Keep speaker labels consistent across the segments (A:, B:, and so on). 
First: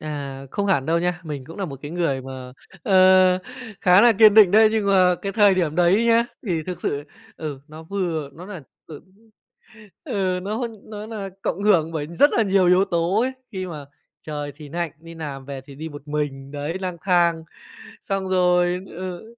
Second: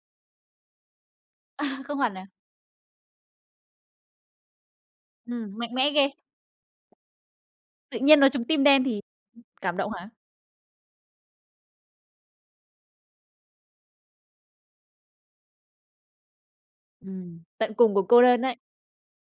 A: À, không hẳn đâu nha, mình cũng
B: À!
A: nà một cái
B: Không hẳn
A: người
B: à?
A: mà, ờ, khá là kiên định đấy. Nhưng mà cái thời
B: Ừm, mạnh
A: điểm
B: mẽ
A: đấy
B: ghê.
A: nhá, thì thực sự, ừ, nó
B: Tự nhiên nói
A: vừa
B: trúng
A: nó nà
B: tim đen thì
A: ừ,
B: cảm động hả?
A: ừ, nó nó nà cộng hưởng bởi rất là nhiều yếu tố ấy. Khi mà trời thì nạnh, đi làm về thì đi một mình, đấy, lang
B: Ừm,
A: thang.
B: tận cùng của cô
A: Xong
B: đơn ấy.
A: rồi, ừ,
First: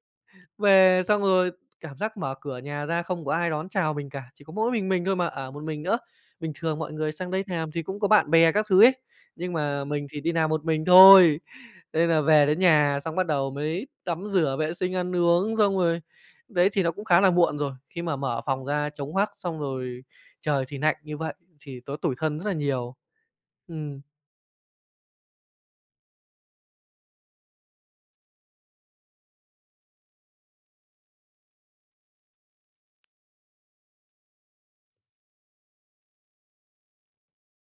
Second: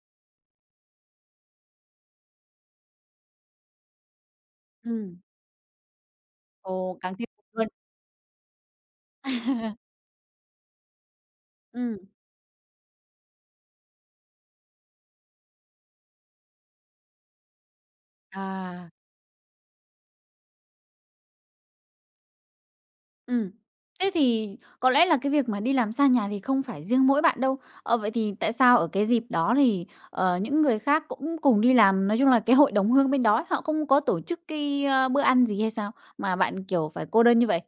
A: về xong rồi cảm giác mở cửa nhà ra không có ai đón chào mình cả, chỉ có mỗi mình mình thôi
B: Ừm.
A: mà, ở một mình nữa. Bình thường mọi
B: Ồ,
A: người
B: càng tiêu
A: sang đây th
B: luôn.
A: làm thì cũng có bạn bè các thứ ấy. Nhưng mà mình thì đi làm một mình thôi.
B: Ừm.
A: Nên là về đến nhà xong, bắt đầu mới tắm rửa vệ sinh ăn uống xong rồi, đấy, thì nó cũng khá là muộn rồi. Khi mà mở phòng
B: À.
A: ra trống hoắc, xong rồi trời thì nạnh như vậy thì nó tủi thân rất là nhiều.
B: Ừm,
A: Ừm.
B: thế thì có lẽ là cái việc mà đi làm xa nhà thì không phải riêng mỗi bạn đâu. Ờ, vậy thì tại sao ở cái dịp đó thì, ờ, những người khác cũng cùng đi làm, nói chung là cái hội đồng hương bên đó, họ không có tổ chức cái, ơ, bữa ăn gì hay sao? Mà bạn, kiểu, phải cô đơn như vậy?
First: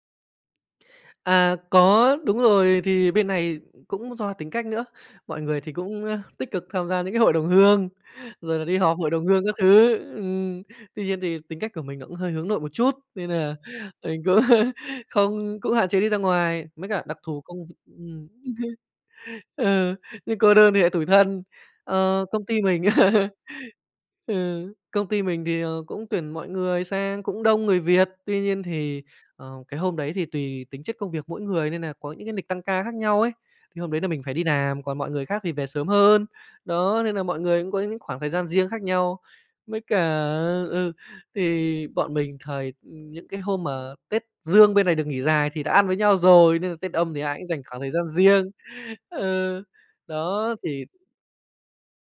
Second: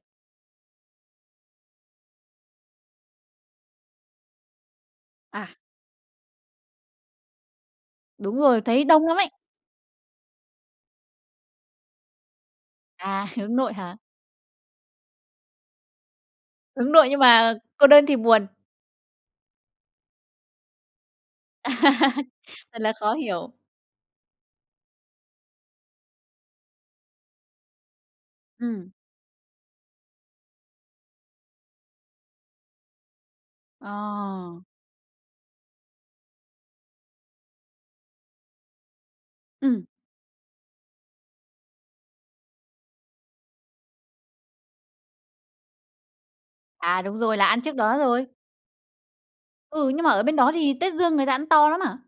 A: À, có, đúng rồi, thì bên này cũng do tính cách nữa. Mọi
B: À.
A: người thì cũng, ơ, tích cực tham gia những cái hội đồng hương,
B: Đúng
A: rồi
B: rồi,
A: là đi
B: thấy
A: họp
B: đông
A: hội
B: lắm
A: đồng
B: ấy.
A: hương các thứ. Ừm, tuy nhiên thì tính cách của mình nó cũng hơi hướng nội một chút.
B: À,
A: Nên
B: hướng
A: nà
B: nội hả?
A: mình cũng không cũng hạn chế đi ra ngoài, mới
B: Hướng
A: cả
B: nội
A: đặc
B: nhưng
A: thù
B: mà
A: công v
B: cô đơn thì
A: ừm.
B: buồn.
A: Ừ, nhưng cô đơn thì nại tủi thân. Ờ, công ty
B: Thật
A: mình
B: là khó hiểu.
A: ừ, công ty mình thì, ờ, cũng tuyển mọi người sang cũng đông người Việt. Tuy nhiên
B: Ừm.
A: thì, ờ, cái hôm đấy thì tùy tính chất công việc mỗi người nên nà có những cái nịch tăng ca khác nhau ấy. Thì
B: Ờ.
A: hôm đấy là mình phải đi làm, còn mọi người khác thì về sớm hơn. Đó, nên nà mọi người cũng có những khoảng thời gian riêng khác nhau. Với
B: Ừm.
A: cả ờ, ừ, thì bọn mình thời ừm, những cái hôm mà Tết Dương bên này được nghỉ dài thì đã ăn với nhau rồi, nên là Tết
B: À,
A: Âm
B: đúng
A: thì ai
B: rồi,
A: cũng
B: là ăn
A: dành
B: trước
A: khoảng thời
B: đó
A: gian
B: rồi.
A: riêng. Ừ,
B: Ừ, nhưng mà ở bên đó
A: đó,
B: thì
A: thì
B: Tết Dương người ta ăn to lắm hả?